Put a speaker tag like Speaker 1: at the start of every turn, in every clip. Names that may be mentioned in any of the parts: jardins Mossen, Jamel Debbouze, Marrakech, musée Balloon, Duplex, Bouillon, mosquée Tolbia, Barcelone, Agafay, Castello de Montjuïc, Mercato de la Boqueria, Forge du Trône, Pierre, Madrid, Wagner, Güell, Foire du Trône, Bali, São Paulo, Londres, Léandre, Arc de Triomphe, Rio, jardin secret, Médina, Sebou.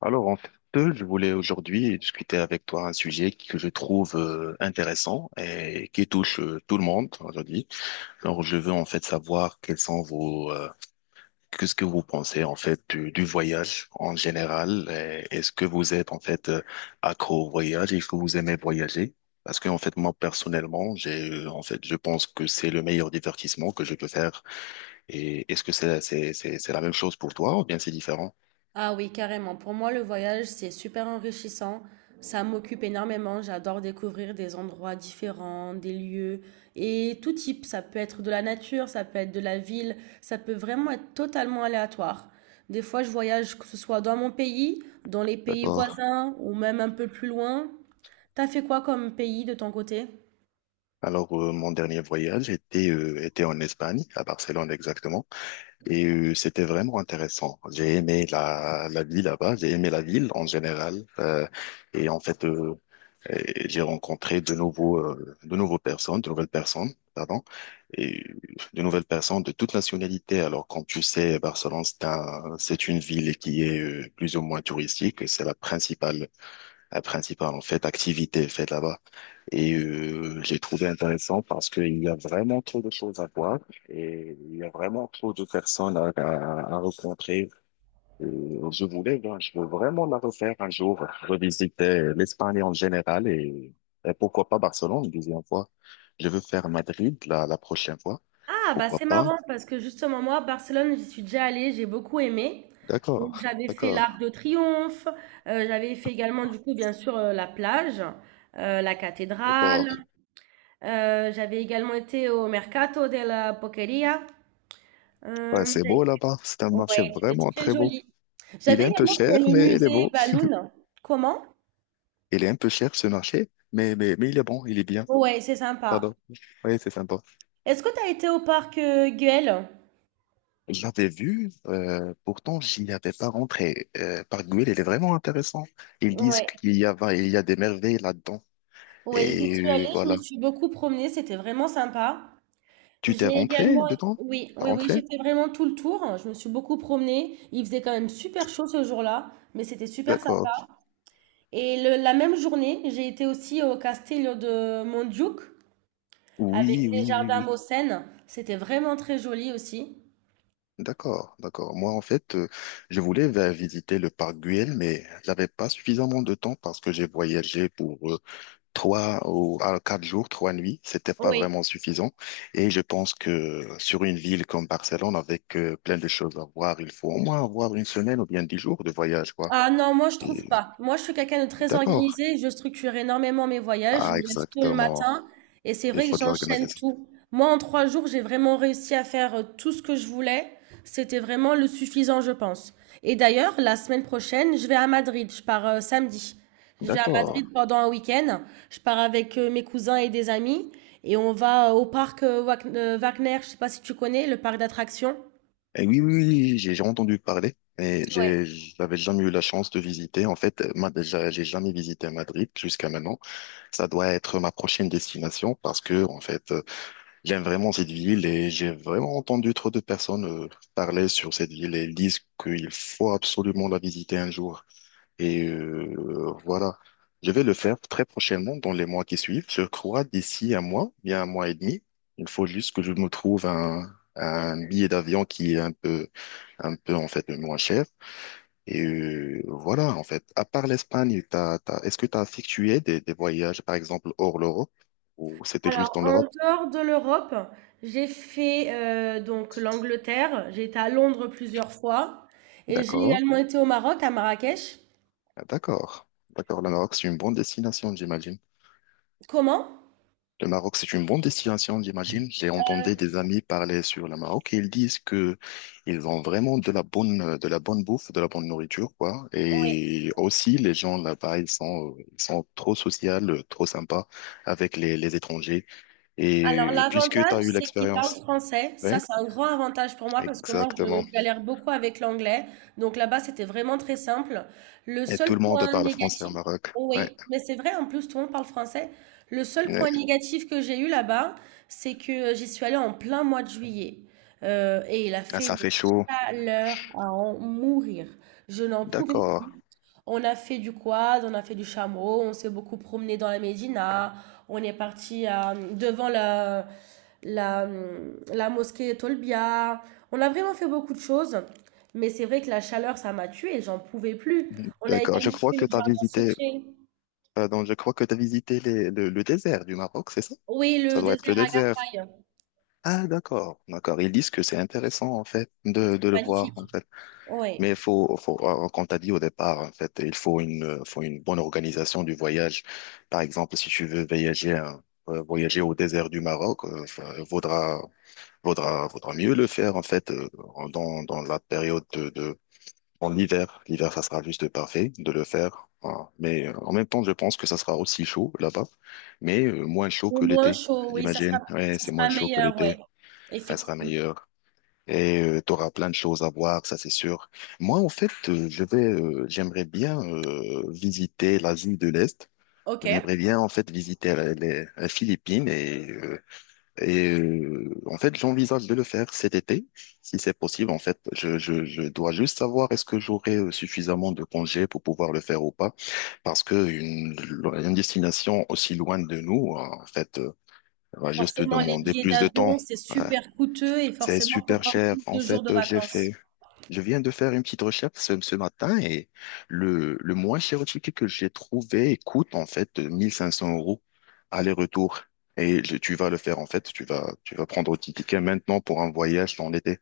Speaker 1: Alors, en fait, je voulais aujourd'hui discuter avec toi un sujet que je trouve intéressant et qui touche tout le monde aujourd'hui. Alors, je veux en fait savoir quels sont qu'est-ce que vous pensez en fait du voyage en général. Et est-ce que vous êtes en fait accro au voyage? Est-ce que vous aimez voyager? Parce que en fait, moi personnellement, j'ai en fait, je pense que c'est le meilleur divertissement que je peux faire, et est-ce que c'est la même chose pour toi ou bien c'est différent?
Speaker 2: Ah oui, carrément. Pour moi, le voyage, c'est super enrichissant. Ça m'occupe énormément. J'adore découvrir des endroits différents, des lieux et tout type. Ça peut être de la nature, ça peut être de la ville, ça peut vraiment être totalement aléatoire. Des fois, je voyage, que ce soit dans mon pays, dans les pays
Speaker 1: D'accord.
Speaker 2: voisins ou même un peu plus loin. T'as fait quoi comme pays de ton côté?
Speaker 1: Alors, mon dernier voyage était en Espagne, à Barcelone exactement, et c'était vraiment intéressant. J'ai aimé la vie là-bas, j'ai aimé la ville en général. Et en fait, euh, Et j'ai rencontré de nouvelles personnes, pardon, et de nouvelles personnes de toutes nationalités. Alors, comme tu sais, Barcelone, c'est une ville qui est plus ou moins touristique, et c'est la principale, en fait, activité faite là-bas. Et j'ai trouvé intéressant parce qu'il y a vraiment trop de choses à voir, et il y a vraiment trop de personnes à rencontrer. Je veux vraiment la refaire un jour, revisiter l'Espagne en général, et pourquoi pas Barcelone une deuxième fois. Je veux faire Madrid la prochaine fois.
Speaker 2: Ah, bah
Speaker 1: Pourquoi
Speaker 2: c'est
Speaker 1: pas?
Speaker 2: marrant parce que justement, moi, Barcelone, j'y suis déjà allée, j'ai beaucoup aimé. Donc,
Speaker 1: D'accord,
Speaker 2: j'avais fait l'Arc
Speaker 1: d'accord,
Speaker 2: de Triomphe, j'avais fait également, du coup, bien sûr, la plage, la cathédrale,
Speaker 1: d'accord.
Speaker 2: j'avais également été au Mercato de la Boqueria. Euh,
Speaker 1: Ouais, c'est
Speaker 2: j'avais-
Speaker 1: beau là-bas. C'est un marché
Speaker 2: ouais, c'était
Speaker 1: vraiment
Speaker 2: très
Speaker 1: très beau.
Speaker 2: joli.
Speaker 1: Il est
Speaker 2: J'avais
Speaker 1: un peu
Speaker 2: également fait
Speaker 1: cher,
Speaker 2: le
Speaker 1: mais il est
Speaker 2: musée
Speaker 1: beau.
Speaker 2: Balloon. Comment?
Speaker 1: Il est un peu cher ce marché, mais il est bon, il est bien.
Speaker 2: Ouais, c'est sympa.
Speaker 1: Pardon. Oui, c'est sympa.
Speaker 2: Est-ce que tu as été au parc Güell?
Speaker 1: J'avais vu, pourtant j'y avais pas rentré. Par Il est vraiment intéressant. Ils disent
Speaker 2: Ouais,
Speaker 1: qu'il y a des merveilles là-dedans.
Speaker 2: ouais, j'y
Speaker 1: Et
Speaker 2: suis allée, je
Speaker 1: voilà.
Speaker 2: me suis beaucoup promenée, c'était vraiment sympa.
Speaker 1: Tu
Speaker 2: J'ai
Speaker 1: t'es rentré
Speaker 2: également,
Speaker 1: dedans?
Speaker 2: oui,
Speaker 1: T'as
Speaker 2: oui, oui, j'ai
Speaker 1: rentré?
Speaker 2: fait vraiment tout le tour. Je me suis beaucoup promenée. Il faisait quand même super chaud ce jour-là, mais c'était super sympa.
Speaker 1: D'accord.
Speaker 2: La même journée, j'ai été aussi au Castello de Montjuïc avec
Speaker 1: Oui,
Speaker 2: les
Speaker 1: oui, oui,
Speaker 2: jardins
Speaker 1: oui.
Speaker 2: Mossen. C'était vraiment très joli aussi.
Speaker 1: D'accord, d'accord. Moi, en fait, je voulais visiter le parc Güell, mais j'avais pas suffisamment de temps parce que j'ai voyagé pour trois ou à quatre jours, trois nuits, c'était pas
Speaker 2: Oui.
Speaker 1: vraiment suffisant. Et je pense que sur une ville comme Barcelone, avec plein de choses à voir, il faut au moins avoir une semaine ou bien 10 jours de voyage, quoi.
Speaker 2: Ah non, moi je trouve
Speaker 1: Et
Speaker 2: pas. Moi je suis quelqu'un de très
Speaker 1: d'accord.
Speaker 2: organisé, je structure énormément mes voyages, je
Speaker 1: Ah,
Speaker 2: me lève tôt le
Speaker 1: exactement.
Speaker 2: matin et c'est
Speaker 1: Il
Speaker 2: vrai que
Speaker 1: faut de
Speaker 2: j'enchaîne
Speaker 1: l'organisation.
Speaker 2: tout. Moi en trois jours, j'ai vraiment réussi à faire tout ce que je voulais. C'était vraiment le suffisant, je pense. Et d'ailleurs, la semaine prochaine, je vais à Madrid, je pars samedi. Je vais à
Speaker 1: D'accord.
Speaker 2: Madrid pendant un week-end. Je pars avec mes cousins et des amis et on va au parc Wagner, je sais pas si tu connais, le parc d'attractions.
Speaker 1: Et oui, oui, oui, j'ai entendu parler, mais
Speaker 2: Ouais.
Speaker 1: j'avais jamais eu la chance de visiter. En fait, moi, déjà, j'ai jamais visité Madrid jusqu'à maintenant. Ça doit être ma prochaine destination parce que, en fait, j'aime vraiment cette ville et j'ai vraiment entendu trop de personnes parler sur cette ville et disent qu'il faut absolument la visiter un jour. Et voilà, je vais le faire très prochainement dans les mois qui suivent. Je crois d'ici un mois, bien un mois et demi. Il faut juste que je me trouve un billet d'avion qui est un peu en fait moins cher. Et voilà, en fait, à part l'Espagne, est-ce que tu as effectué des voyages, par exemple, hors l'Europe, ou c'était juste
Speaker 2: Alors,
Speaker 1: dans
Speaker 2: en
Speaker 1: l'Europe?
Speaker 2: dehors de l'Europe, j'ai fait donc l'Angleterre, j'ai été à Londres plusieurs fois et j'ai également
Speaker 1: D'accord.
Speaker 2: été au Maroc, à Marrakech.
Speaker 1: Ah, d'accord, d'accord. Le Maroc, c'est une bonne destination, j'imagine.
Speaker 2: Comment?
Speaker 1: Le Maroc, c'est une bonne destination, j'imagine. J'ai entendu des amis parler sur le Maroc et ils disent que ils ont vraiment de la bonne, de la bonne nourriture, quoi. Et aussi, les gens là-bas, ils sont trop sociaux, trop sympas avec les étrangers.
Speaker 2: Alors,
Speaker 1: Et puisque tu
Speaker 2: l'avantage,
Speaker 1: as eu
Speaker 2: c'est qu'ils parlent
Speaker 1: l'expérience.
Speaker 2: français. Ça,
Speaker 1: Ouais,
Speaker 2: c'est un grand avantage pour moi parce que moi,
Speaker 1: exactement.
Speaker 2: je galère beaucoup avec l'anglais. Donc là-bas, c'était vraiment très simple. Le
Speaker 1: Et tout
Speaker 2: seul
Speaker 1: le monde
Speaker 2: point
Speaker 1: parle français au
Speaker 2: négatif,
Speaker 1: Maroc.
Speaker 2: oh
Speaker 1: Ouais,
Speaker 2: oui, mais c'est vrai, en plus, tout le monde parle français. Le seul point
Speaker 1: ouais.
Speaker 2: négatif que j'ai eu là-bas, c'est que j'y suis allée en plein mois de juillet. Et il a
Speaker 1: Ah,
Speaker 2: fait
Speaker 1: ça
Speaker 2: une
Speaker 1: fait chaud.
Speaker 2: chaleur à en mourir. Je n'en pouvais
Speaker 1: D'accord.
Speaker 2: plus. On a fait du quad, on a fait du chameau, on s'est beaucoup promené dans la Médina. On est parti devant la, la mosquée Tolbia. On a vraiment fait beaucoup de choses, mais c'est vrai que la chaleur, ça m'a tuée, j'en pouvais plus. On a
Speaker 1: D'accord.
Speaker 2: également fait le jardin secret.
Speaker 1: Je crois que tu as visité le désert du Maroc, c'est ça?
Speaker 2: Oui,
Speaker 1: Ça
Speaker 2: le
Speaker 1: doit être le
Speaker 2: désert à
Speaker 1: désert.
Speaker 2: Agafay,
Speaker 1: Ah, d'accord, d'accord. Ils disent que c'est intéressant, en fait, de le voir,
Speaker 2: magnifique.
Speaker 1: en fait.
Speaker 2: Oui,
Speaker 1: Mais il comme t'as dit au départ, en fait, il faut une bonne organisation du voyage. Par exemple, si tu veux voyager, hein, voyager au désert du Maroc, enfin, vaudra, vaudra mieux le faire, en fait, dans la période en hiver, l'hiver, ça sera juste parfait de le faire. Voilà. Mais en même temps, je pense que ça sera aussi chaud là-bas, mais moins chaud
Speaker 2: et
Speaker 1: que
Speaker 2: moins
Speaker 1: l'été,
Speaker 2: chaud, oui,
Speaker 1: j'imagine. Ouais,
Speaker 2: ça
Speaker 1: c'est moins
Speaker 2: sera
Speaker 1: chaud que
Speaker 2: meilleur, oui,
Speaker 1: l'été. Ça sera
Speaker 2: effectivement.
Speaker 1: meilleur. Et tu auras plein de choses à voir, ça c'est sûr. Moi, en fait, j'aimerais bien visiter l'Asie de l'Est.
Speaker 2: Ok.
Speaker 1: J'aimerais bien, en fait, visiter les Philippines, en fait, j'envisage de le faire cet été, si c'est possible. En fait, je dois juste savoir est-ce que j'aurai suffisamment de congés pour pouvoir le faire ou pas, parce que une destination aussi loin de nous, en fait, va juste
Speaker 2: Forcément, les
Speaker 1: demander
Speaker 2: billets
Speaker 1: plus de
Speaker 2: d'avion,
Speaker 1: temps.
Speaker 2: c'est
Speaker 1: Ouais.
Speaker 2: super coûteux et
Speaker 1: C'est
Speaker 2: forcément, il faut
Speaker 1: super
Speaker 2: prendre
Speaker 1: cher.
Speaker 2: plus
Speaker 1: En
Speaker 2: de jours de
Speaker 1: fait, j'ai
Speaker 2: vacances.
Speaker 1: fait je viens de faire une petite recherche ce matin, et le moins cher ticket que j'ai trouvé coûte en fait 1 500 € aller-retour. Et tu vas le faire en fait, tu vas prendre ton ticket maintenant pour un voyage dans l'été,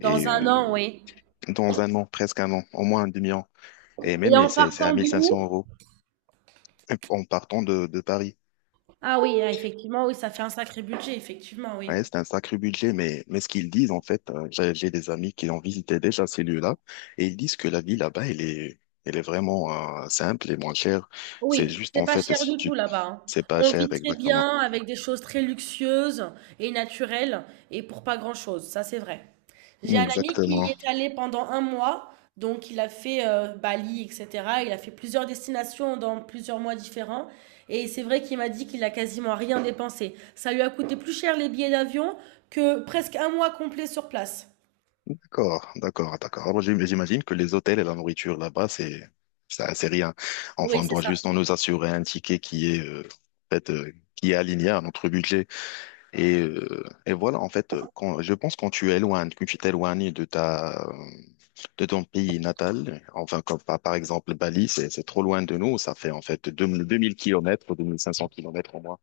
Speaker 1: et
Speaker 2: un an, oui.
Speaker 1: dans un an, presque un an, au moins un demi-an. Et
Speaker 2: Et
Speaker 1: même et
Speaker 2: en
Speaker 1: c'est à
Speaker 2: partant de
Speaker 1: 1500
Speaker 2: où?
Speaker 1: euros en partant de Paris.
Speaker 2: Ah oui, ah, effectivement, oui, ça fait un sacré budget, effectivement, oui.
Speaker 1: Ouais, c'est un sacré budget, mais ce qu'ils disent, en fait, j'ai des amis qui ont visité déjà ces lieux-là, et ils disent que la vie là-bas, elle est vraiment simple et moins chère. C'est
Speaker 2: Oui,
Speaker 1: juste,
Speaker 2: c'est
Speaker 1: en
Speaker 2: pas
Speaker 1: fait,
Speaker 2: cher
Speaker 1: si
Speaker 2: du
Speaker 1: tu...
Speaker 2: tout là-bas, hein.
Speaker 1: C'est pas
Speaker 2: On
Speaker 1: cher,
Speaker 2: vit très
Speaker 1: exactement.
Speaker 2: bien avec des choses très luxueuses et naturelles et pour pas grand-chose, ça c'est vrai. J'ai un ami qui
Speaker 1: Exactement.
Speaker 2: y est allé pendant un mois, donc il a fait Bali, etc. Il a fait plusieurs destinations dans plusieurs mois différents et c'est vrai qu'il m'a dit qu'il a quasiment rien dépensé. Ça lui a coûté plus cher les billets d'avion que presque un mois complet sur place.
Speaker 1: D'accord, d'accord, d'accord. Alors, j'imagine que les hôtels et la nourriture là-bas, c'est, ça, c'est rien. Enfin,
Speaker 2: Oui,
Speaker 1: on
Speaker 2: c'est
Speaker 1: doit
Speaker 2: ça.
Speaker 1: juste en nous assurer un ticket qui est, en fait, qui est aligné à notre budget. Et voilà, en fait, je pense quand tu t'éloignes de de ton pays natal, enfin, comme par exemple Bali, c'est trop loin de nous, ça fait en fait deux mille kilomètres, 2 500 kilomètres au moins.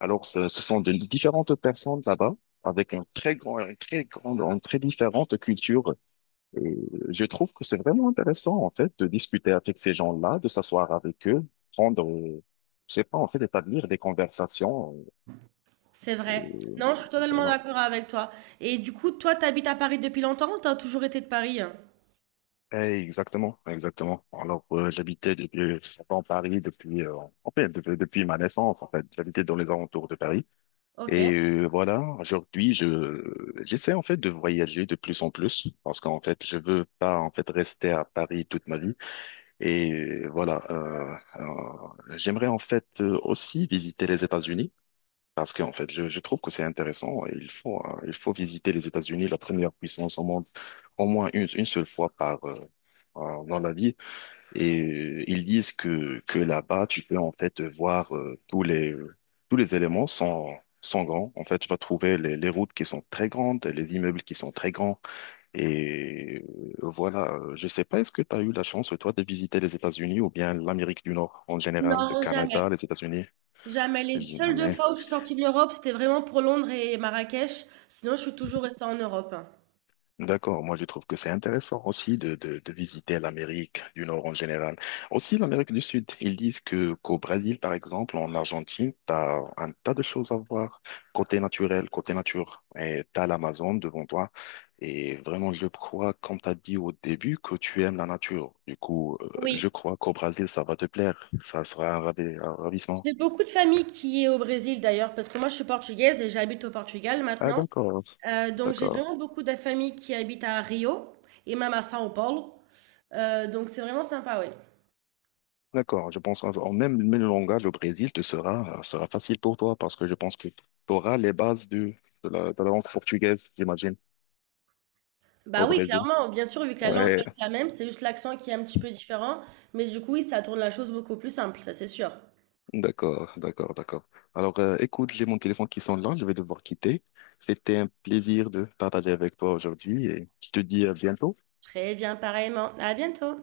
Speaker 1: Alors, ce sont de différentes personnes là-bas, avec un très grand, un très grande, une très différente culture. Et je trouve que c'est vraiment intéressant, en fait, de discuter avec ces gens-là, de s'asseoir avec eux, prendre, euh, je sais pas, en fait, établir des conversations.
Speaker 2: C'est
Speaker 1: euh,
Speaker 2: vrai. Non, je suis totalement
Speaker 1: voilà.
Speaker 2: d'accord avec toi. Et du coup, toi, t'habites à Paris depuis longtemps ou t'as toujours été de Paris, hein?
Speaker 1: Eh, exactement, exactement. Alors, j'étais en Paris en fait, depuis ma naissance, en fait. J'habitais dans les alentours de Paris.
Speaker 2: Ok.
Speaker 1: Et voilà, aujourd'hui, je j'essaie en fait de voyager de plus en plus parce qu'en fait, je veux pas en fait rester à Paris toute ma vie. Et voilà, j'aimerais en fait aussi visiter les États-Unis. Parce qu'en fait, je trouve que c'est intéressant. Il faut visiter les États-Unis, la première puissance au monde, au moins une seule fois dans la vie. Et ils disent que là-bas, tu peux en fait voir tous les éléments sans grands. En fait, tu vas trouver les routes qui sont très grandes, les immeubles qui sont très grands. Et voilà, je sais pas, est-ce que tu as eu la chance, toi, de visiter les États-Unis ou bien l'Amérique du Nord en général, le
Speaker 2: Non,
Speaker 1: Canada,
Speaker 2: jamais.
Speaker 1: les États-Unis?
Speaker 2: Jamais. Les seules deux
Speaker 1: Jamais.
Speaker 2: fois où je suis sortie de l'Europe, c'était vraiment pour Londres et Marrakech. Sinon, je suis toujours restée en Europe, hein.
Speaker 1: D'accord, moi je trouve que c'est intéressant aussi de visiter l'Amérique du Nord en général. Aussi l'Amérique du Sud. Ils disent que qu'au Brésil, par exemple, en Argentine, tu as un tas de choses à voir côté naturel, côté nature. Et tu as l'Amazon devant toi. Et vraiment, je crois, comme tu as dit au début, que tu aimes la nature. Du coup, je
Speaker 2: Oui.
Speaker 1: crois qu'au Brésil, ça va te plaire. Ça sera un un ravissement.
Speaker 2: J'ai beaucoup de famille qui est au Brésil d'ailleurs, parce que moi, je suis portugaise et j'habite au Portugal
Speaker 1: Ah,
Speaker 2: maintenant.
Speaker 1: d'accord.
Speaker 2: Donc, j'ai
Speaker 1: D'accord.
Speaker 2: vraiment beaucoup de famille qui habite à Rio et même à São Paulo. Donc, c'est vraiment sympa, oui.
Speaker 1: D'accord, je pense même le langage au Brésil te sera facile pour toi, parce que je pense que tu auras les bases de la langue portugaise, j'imagine,
Speaker 2: Bah
Speaker 1: au
Speaker 2: oui,
Speaker 1: Brésil.
Speaker 2: clairement, bien sûr, vu que la langue
Speaker 1: Ouais,
Speaker 2: reste la même, c'est juste l'accent qui est un petit peu différent. Mais du coup, oui, ça tourne la chose beaucoup plus simple, ça c'est sûr.
Speaker 1: d'accord, d'accord, d'accord. Alors, écoute, j'ai mon téléphone qui sonne là, je vais devoir quitter. C'était un plaisir de partager avec toi aujourd'hui et je te dis à bientôt.
Speaker 2: Très bien, pareillement. À bientôt.